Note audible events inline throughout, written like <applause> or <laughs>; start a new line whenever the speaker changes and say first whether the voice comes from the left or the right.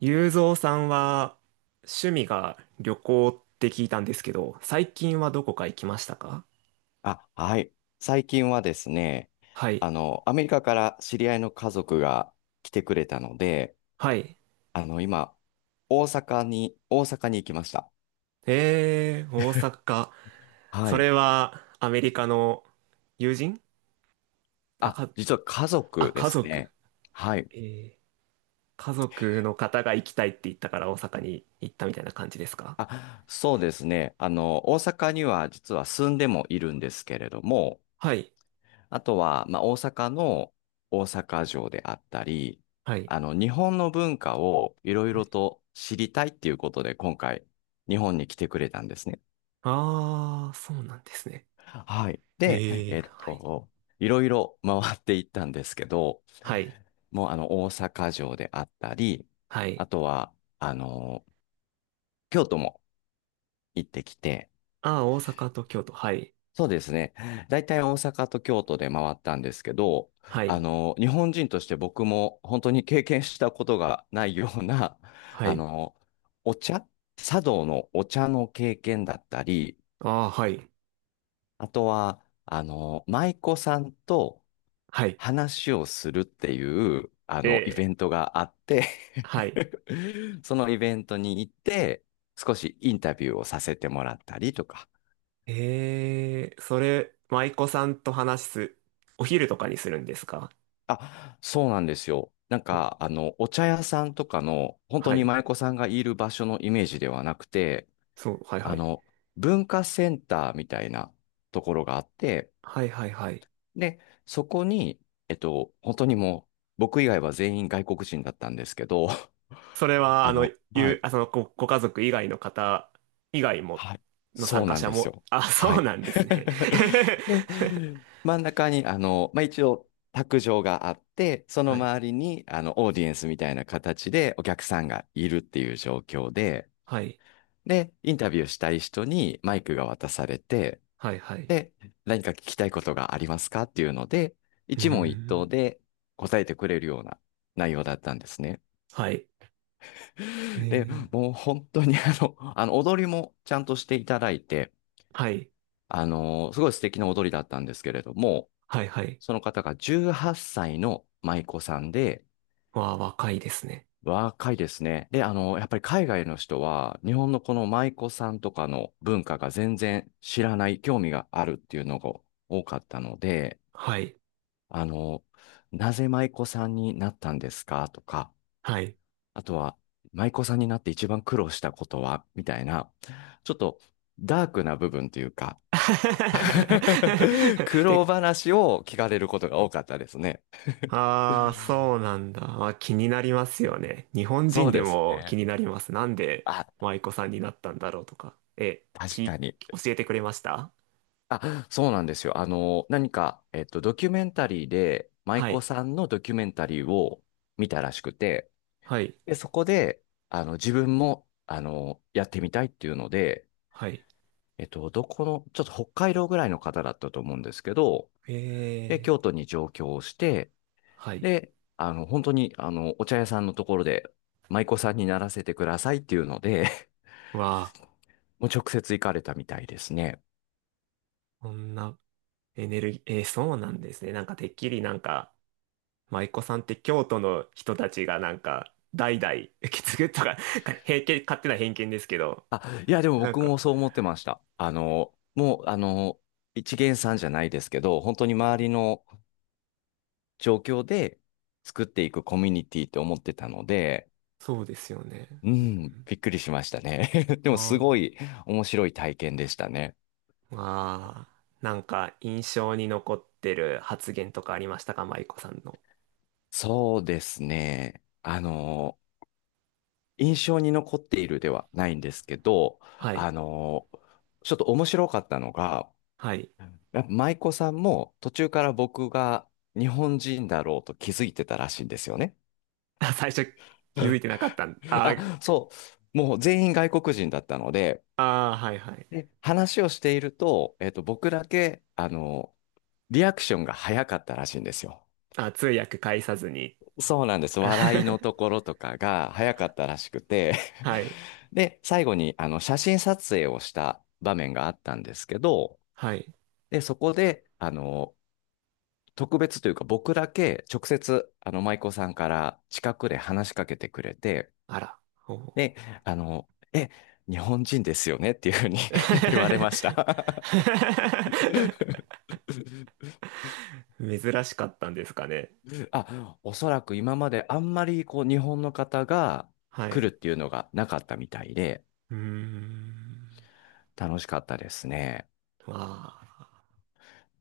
right: ゆうぞうさんは趣味が旅行って聞いたんですけど、最近はどこか行きましたか？
left: あ、はい。最近はですね、
right: はい。
left: アメリカから知り合いの家族が来てくれたので、
right: はい。
left: 今、大阪に行きました。
right: えー、大阪。
left: は
right: そ
left: い。
right: れはアメリカの友人？あ、
left: あ、実は家族で
right: 家
left: す
right: 族。
left: ね。はい。
right: えー、家族の方が行きたいって言ったから大阪に行ったみたいな感じですか？
left: あ、そうですね。大阪には実は住んでもいるんですけれども、
right: はい。
left: あとは、まあ、大阪の大阪城であったり、
right: はい。
left: 日本の文化をいろい
right: は
left: ろ
right: い。
left: と知りたいっていうことで、今回、日本に来てくれたんですね。
right: あー、そうなんですね。
left: はい。
right: え
left: で、はい。
right: はい。
left: いろいろ回っていったんですけど、
right: はい。
left: もう大阪城であったり、
right: はい。
left: あとは、京都も行ってきて、
right: あー、大阪と京都。はい。
left: そうですね。大体大阪と京都で回ったんですけど、
right: はい。
left: 日本人として僕も本当に経験したことがないような、
right: は
left: あ
right: い。
left: の、お茶、茶道のお茶の経験だったり、
right: あー、はい。
left: あとは、舞妓さんと、
right: はい。
left: 話をするっていう、イベ
right: え
left: ントがあって
right: はい。
left: <laughs> そのイベントに行って、少しインタビューをさせてもらったりとか。
right: えー、それ、舞妓さんと話す、お昼とかにするんですか？
left: あ、そうなんですよ。
right: お
left: お茶屋さんとかの、本当
right: は
left: に
right: い。
left: 舞妓さんがいる場所のイメージではなくて、
right: そう、はいは
left: あ
right: い。
left: の、文化センターみたいなところがあって、
right: はいはいはい。
left: で、そこに、本当にもう、僕以外は全員外国人だったんですけど、
right: それ
left: <laughs>
right: は、あの、
left: は
right: ゆう、
left: い
right: あ、その、ご、ご家族以外の方以外も、
left: はい。
right: の参
left: そう
right: 加
left: なん
right: 者
left: です
right: も、
left: よ。
right: あ、<laughs>
left: は
right: そう
left: い。
right: なんですね。
left: <laughs> で、
right: <laughs>
left: 真ん中に、まあ、一応、卓上があって、その
right: はい。
left: 周りに、オーディエンスみたいな形でお客さんがいるっていう状況で、
right: はい。
left: で、インタビューしたい人にマイクが渡されて、
right: はいはい。
left: で、何か聞きたいことがありますかっていうので、
right: うー
left: 一問一答
right: ん。
left: で答えてくれるような内容だったんですね。
right: はい。え
left: で、
right: ー、
left: もう本当に踊りもちゃんとしていただいて、
right: はい。
left: すごい素敵な踊りだったんですけれども、
right: はいはい。
left: その方が18歳の舞妓さんで、
right: わあ、若いですね。
left: 若いですね。で、やっぱり海外の人は、日本のこの舞妓さんとかの文化が全然知らない、興味があるっていうのが多かったので、
right: はい。
left: あのーなぜ舞妓さんになったんですかとか、
right: はい。
left: あとは、舞妓さんになって一番苦労したことはみたいな、ちょっとダークな部分というか、<laughs> 苦
right: <laughs>
left: 労
right: 結構。
left: 話を聞かれることが多かったですね。
right: ああ、そうなんだ。あ、気になりますよね。日本
left: そ
right: 人
left: う
right: で
left: です
right: も気
left: ね。
right: になります。なんで
left: あ、
right: 舞妓さんになったんだろうとか。
left: 確かに。
right: 教えてくれました？
left: あ、そうなんですよ。何か、ドキュメンタリーで、舞
right: は
left: 妓
right: い。
left: さんのドキュメンタリーを見たらしくて、
right: はい。
left: で、そこで、自分も、やってみたいっていうので、
right: はい。
left: えっと、どこの、ちょっと北海道ぐらいの方だったと思うんですけど、で、
right: え
left: 京都
right: ー。
left: に上京をして、
right: はい。
left: で、本当に、お茶屋さんのところで、舞妓さんにならせてくださいっていうので、<laughs>
right: わあ、
left: もう直接行かれたみたいですね。
right: こんなエネルギー、えー、そうなんですね。なんかてっきりなんか、舞妓さんって京都の人たちがなんか、代々受け継ぐとか、<laughs> 偏見、勝手な偏見ですけど、
left: あ、いや、でも
right: なん
left: 僕
right: か、
left: もそう思ってました。もう、一見さんじゃないですけど、本当に
right: は
left: 周
right: い、
left: りの状況で作っていくコミュニティって思ってたので、
right: そうですよね。
left: う
right: う
left: ん、
right: ん。
left: びっくりしましたね。<laughs> で
right: あ
left: も、すごい
right: あ。
left: 面白い体験でしたね。
right: まあ、なんか印象に残ってる発言とかありましたか、舞子さんの？
left: そうですね。印象に残っているではないんですけど、
right: は
left: あ
right: い。
left: のーちょっと面白かったのが、
right: はい。
left: やっぱ舞妓さんも途中から僕が日本人だろうと気づいてたらしいんですよね。
right: <laughs> あ、最初気づいてなかったん？
left: <laughs>
right: あ
left: あ、そう。もう全員外国人だったので、
right: あー、はいはい。
left: で、話をしていると、僕だけ、リアクションが早かったらしいんですよ。
right: あ、通訳介さずに。
left: そうなんです。
right: あ
left: 笑いの
right: <laughs>
left: ところとかが早かったらしくて <laughs>
right: はい。
left: で、最後にあの写真撮影をした場面があったんですけど、
right: はい。
left: で、そこで、特別というか僕だけ直接、舞妓さんから近くで話しかけてくれて、
right: あら。おう
left: で、あの、え、日本人ですよねっていうふうに <laughs> 言われ
right: <laughs>
left: ました <laughs>
right: 珍しかったんですかね。
left: あ、おそらく今まであんまりこう日本の方が
right: は
left: 来
right: い。
left: るっていうのがなかったみたいで、
right: うーん。
left: 楽しかったですね。
right: まあ、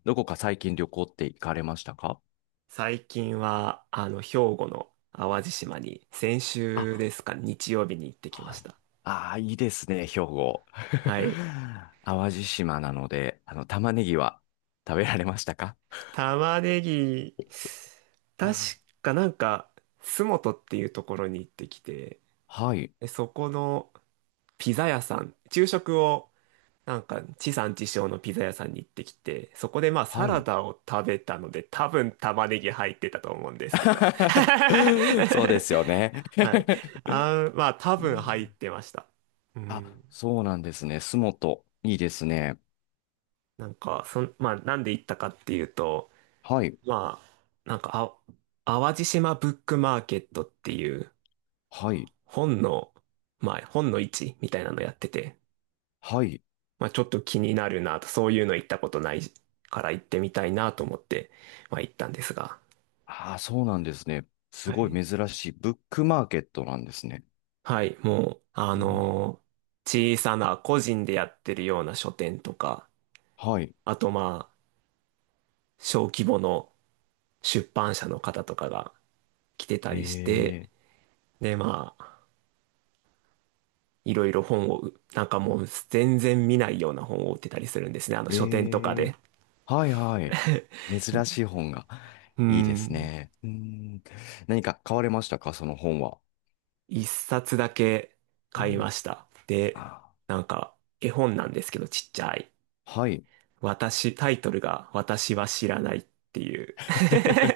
left: どこか最近旅行って行かれましたか？
right: 最近は、兵庫の淡路島に、先週で
left: あ、
right: すか、日曜日に行ってきま
left: は
right: し
left: い。
right: た。
left: ああ、いいですね、兵庫。
right: はい。
left: <laughs> 淡路島なので、玉ねぎは食べられましたか？
right: 玉ねぎ、確かなんか、洲本っていうところに行ってきて、
left: はい、
right: でそこのピザ屋さん、昼食を、なんか、地産地消のピザ屋さんに行ってきて、そこでまあサ
left: は
right: ラ
left: い。
right: ダを食べたので、多分玉ねぎ入ってたと思うんですけど。
left: <laughs> そうですよね。
right: <laughs> はい。
left: <laughs>
right: あー、まあ多
left: う
right: 分入っ
left: ん。
right: てました。うん。
left: あ、そうなんですね。洲本。いいですね。
right: なんか、まあなんで行ったかっていうと、
left: はい、
right: まあ、なんか、あ、淡路島ブックマーケットっていう
left: はい、
right: 本の、まあ、本の市みたいなのやってて、
left: はい。
right: まあ、ちょっと気になるなと、そういうの行ったことないから行ってみたいなと思って、まあ、行ったんですが、
left: ああ、そうなんですね。す
right: は
left: ご
right: い。
left: い珍しい。ブックマーケットなんですね。
right: はい、もう、
left: うん。
right: 小さな個人でやってるような書店とか、
left: はい。
right: あとまあ、小規模の出版社の方とかが来てたりして、
left: え
right: で、まあ、いろいろ本を、なんかもう全然見ないような本を売ってたりするんですね。あの書店とか
left: え
right: で。
left: え。はいはい。珍しい本が。
right: う
left: いいです
right: ん。
left: ね。うん。何か買われましたか、その本は？
right: 一冊だけ
left: う
right: 買いま
left: ん。
right: した。で、
left: あ、
right: なんか絵本なんですけどちっちゃい。
left: はい。
right: 私、タイトルが私は知らないっていう。<laughs>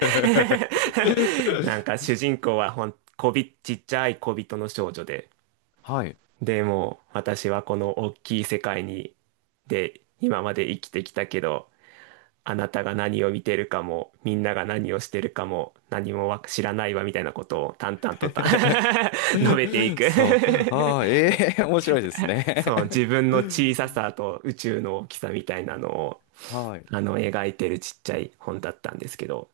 right: なんか 主人公はほん、こび、ちっちゃい小人の少女で。
left: はい。
right: でもう私はこの大きい世界に、で、今まで生きてきたけど、あなたが何を見てるかも、みんなが何をしてるかも、何もわ知らないわみたいなことを淡々とた <laughs> 述べてい
left: <laughs>
right: く
left: そう。ああ、ええ、面白いです
right: <laughs> そう、
left: ね。
right: 自分の小ささと宇宙の大きさみたいなのを、
left: <laughs> はい。
right: 描いてるちっちゃい本だったんですけど。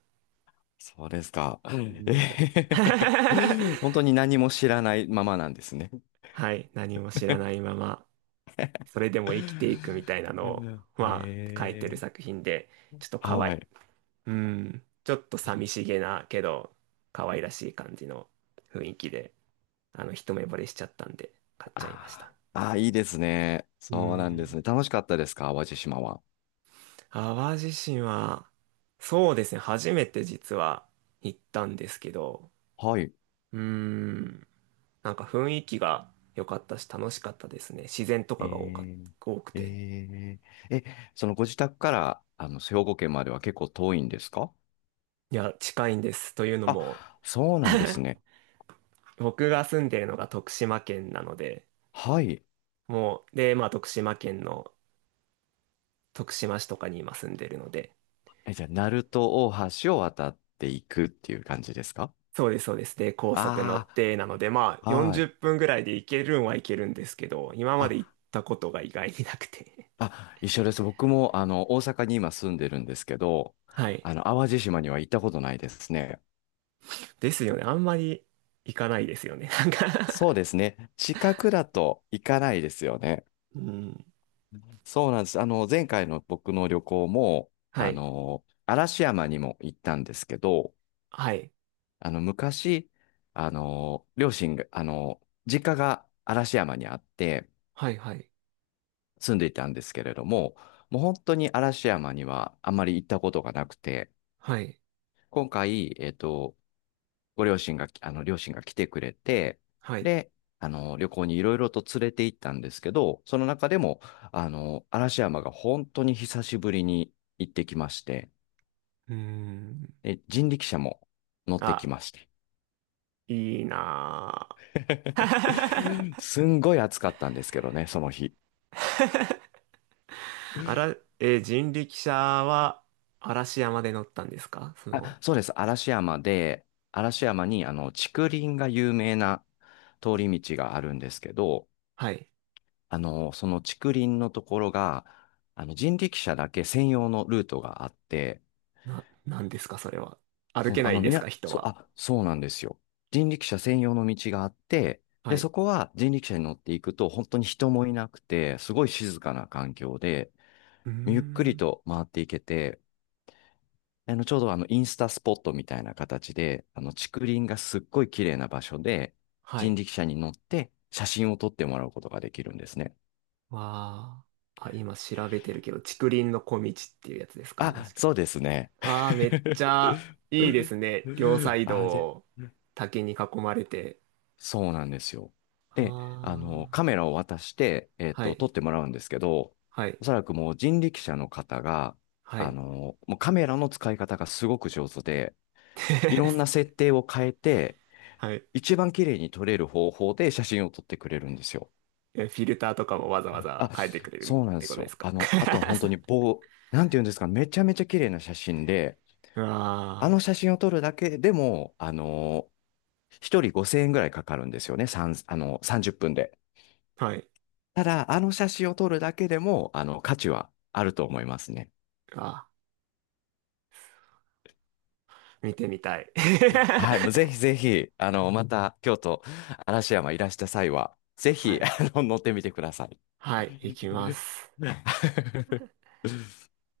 left: そうですか。う
right: う
left: ん。
right: ん
left: え
right: <laughs>
left: ー。 <laughs> 本当に何も知らないままなんですね。
right: はい、何も知らないまま、それでも生きていくみ
left: <laughs>
right: たいなの
left: う
right: を、
left: ん。
right: まあ、書いて
left: え
right: る
left: え。
right: 作品で、ちょっとかわ
left: は
right: い、
left: い。
right: うん、ちょっと寂しげなけど可愛らしい感じの雰囲気で、一目惚れしちゃったんで買っちゃいました。
left: あーあー、いいですね。
right: う
left: そうなんです
right: ん。
left: ね。楽しかったですか、淡路島は？
right: 淡路島は、そうですね、初めて実は行ったんですけど、
left: はい。
right: うーん、なんか雰囲気が良かったし楽しかったですね。自然と
left: え
right: かが
left: ー、
right: 多くて。
left: えー、え、そのご自宅から、兵庫県までは結構遠いんですか？
right: いや、近いんです。というのも、
left: あ、そうなんですね。
right: 僕が住んでるのが徳島県なので、
left: はい。
right: もう、で、まあ徳島県の徳島市とかに今住んでるので、
left: え、じゃあ、鳴門大橋を渡っていくっていう感じですか？
right: そうです、そうです。で、高速乗
left: あ
right: って、なので、まあ、
left: あ、は
right: 40
left: い。
right: 分ぐらいで行けるんは行けるんですけど、今まで行っ
left: あ、
right: たことが意外になくて。
left: あ、一緒です。僕も、大阪に今住んでるんですけど、
right: <laughs> はい。
left: 淡路島には行ったことないですね。
right: ですよね。あんまり行かないですよね。<laughs> なんか
left: そうですね。近くだと行かないですよね。
right: <laughs> うん。
left: そうなんです。前回の僕の旅行も、
right: はい。
left: 嵐山にも行ったんですけど、
right: はい。
left: 昔、両親が、実家が嵐山にあって
right: はい、はい。
left: 住んでいたんですけれども、もう本当に嵐山にはあまり行ったことがなくて、
right: はい。
left: 今回、えっと、ご両親があの、両親が来てくれて、
right: はい。
left: で、旅行にいろいろと連れて行ったんですけど、その中でも、嵐山が本当に久しぶりに行ってきまして、
right: うーん。
left: で、人力車も乗ってき
right: あ、
left: まして。
right: いいなぁ。<laughs>
left: <laughs> すんごい暑かったんですけどね、その日。
right: あら、人力車は嵐山で乗ったんですか？その、
left: あ、そうです。嵐山に、竹林が有名な通り道があるんですけど、
right: はい。
left: その竹林のところが、人力車だけ専用のルートがあって、
right: なんですか、それは？歩
left: そう、
right: けないんですか、人
left: そう、
right: は？
left: あ、そうなんですよ。人力車専用の道があって、
right: は
left: で、そ
right: い。
left: こは人力車に乗っていくと、本当に人もいなくて、すごい静かな環境で、
right: うー
left: ゆっくり
right: ん。
left: と回っていけて、ちょうどインスタスポットみたいな形で、竹林がすっごい綺麗な場所で、
right: は
left: 人
right: い。
left: 力車に乗って写真を撮ってもらうことができるんですね。
right: まあ、あ、今調べてるけど、竹林の小道っていうやつですか、もし
left: あ、
right: か？
left: そうですね。
right: ああ、めっちゃいいですね。両サ
left: <laughs>
right: イ
left: あれ、
right: ド、竹に囲まれて。
left: そうなんですよ。
right: あ
left: で、カ
right: あ、
left: メラを渡して、
right: は
left: 撮っ
right: い、
left: てもらうんですけど、
right: はい、
left: おそらくもう人力車の方が、
right: はい。
left: もうカメラの使い方がすごく上手で、いろんな
right: <laughs>
left: 設定を変えて、
right: はい。
left: 一番綺麗に撮れる方法で写真を撮ってくれるんですよ。
right: えフィルターとかもわざわざ
left: あ、
right: 変えてくれる
left: そうなん
right: っ
left: で
right: てこ
left: す
right: とで
left: よ。
right: すか？
left: あの、あとは本当に
right: <laughs>
left: 棒、なんていうんですか、めちゃめちゃ綺麗な写真で、
right: う
left: あの
right: わ
left: 写真を撮るだけでも、一人5000円ぐらいかかるんですよね。三あの、30分で。
right: あ、はい。
left: ただ、あの写真を撮るだけでも、価値はあると思いますね。
right: あー、見てみたい。
left: はい。もうぜ
right: <laughs>
left: ひぜひ、また、京都、嵐山いらした際は、ぜ
right: は
left: ひ、
right: い。
left: 乗ってみてください。
right: はい、行きます。
left: <laughs>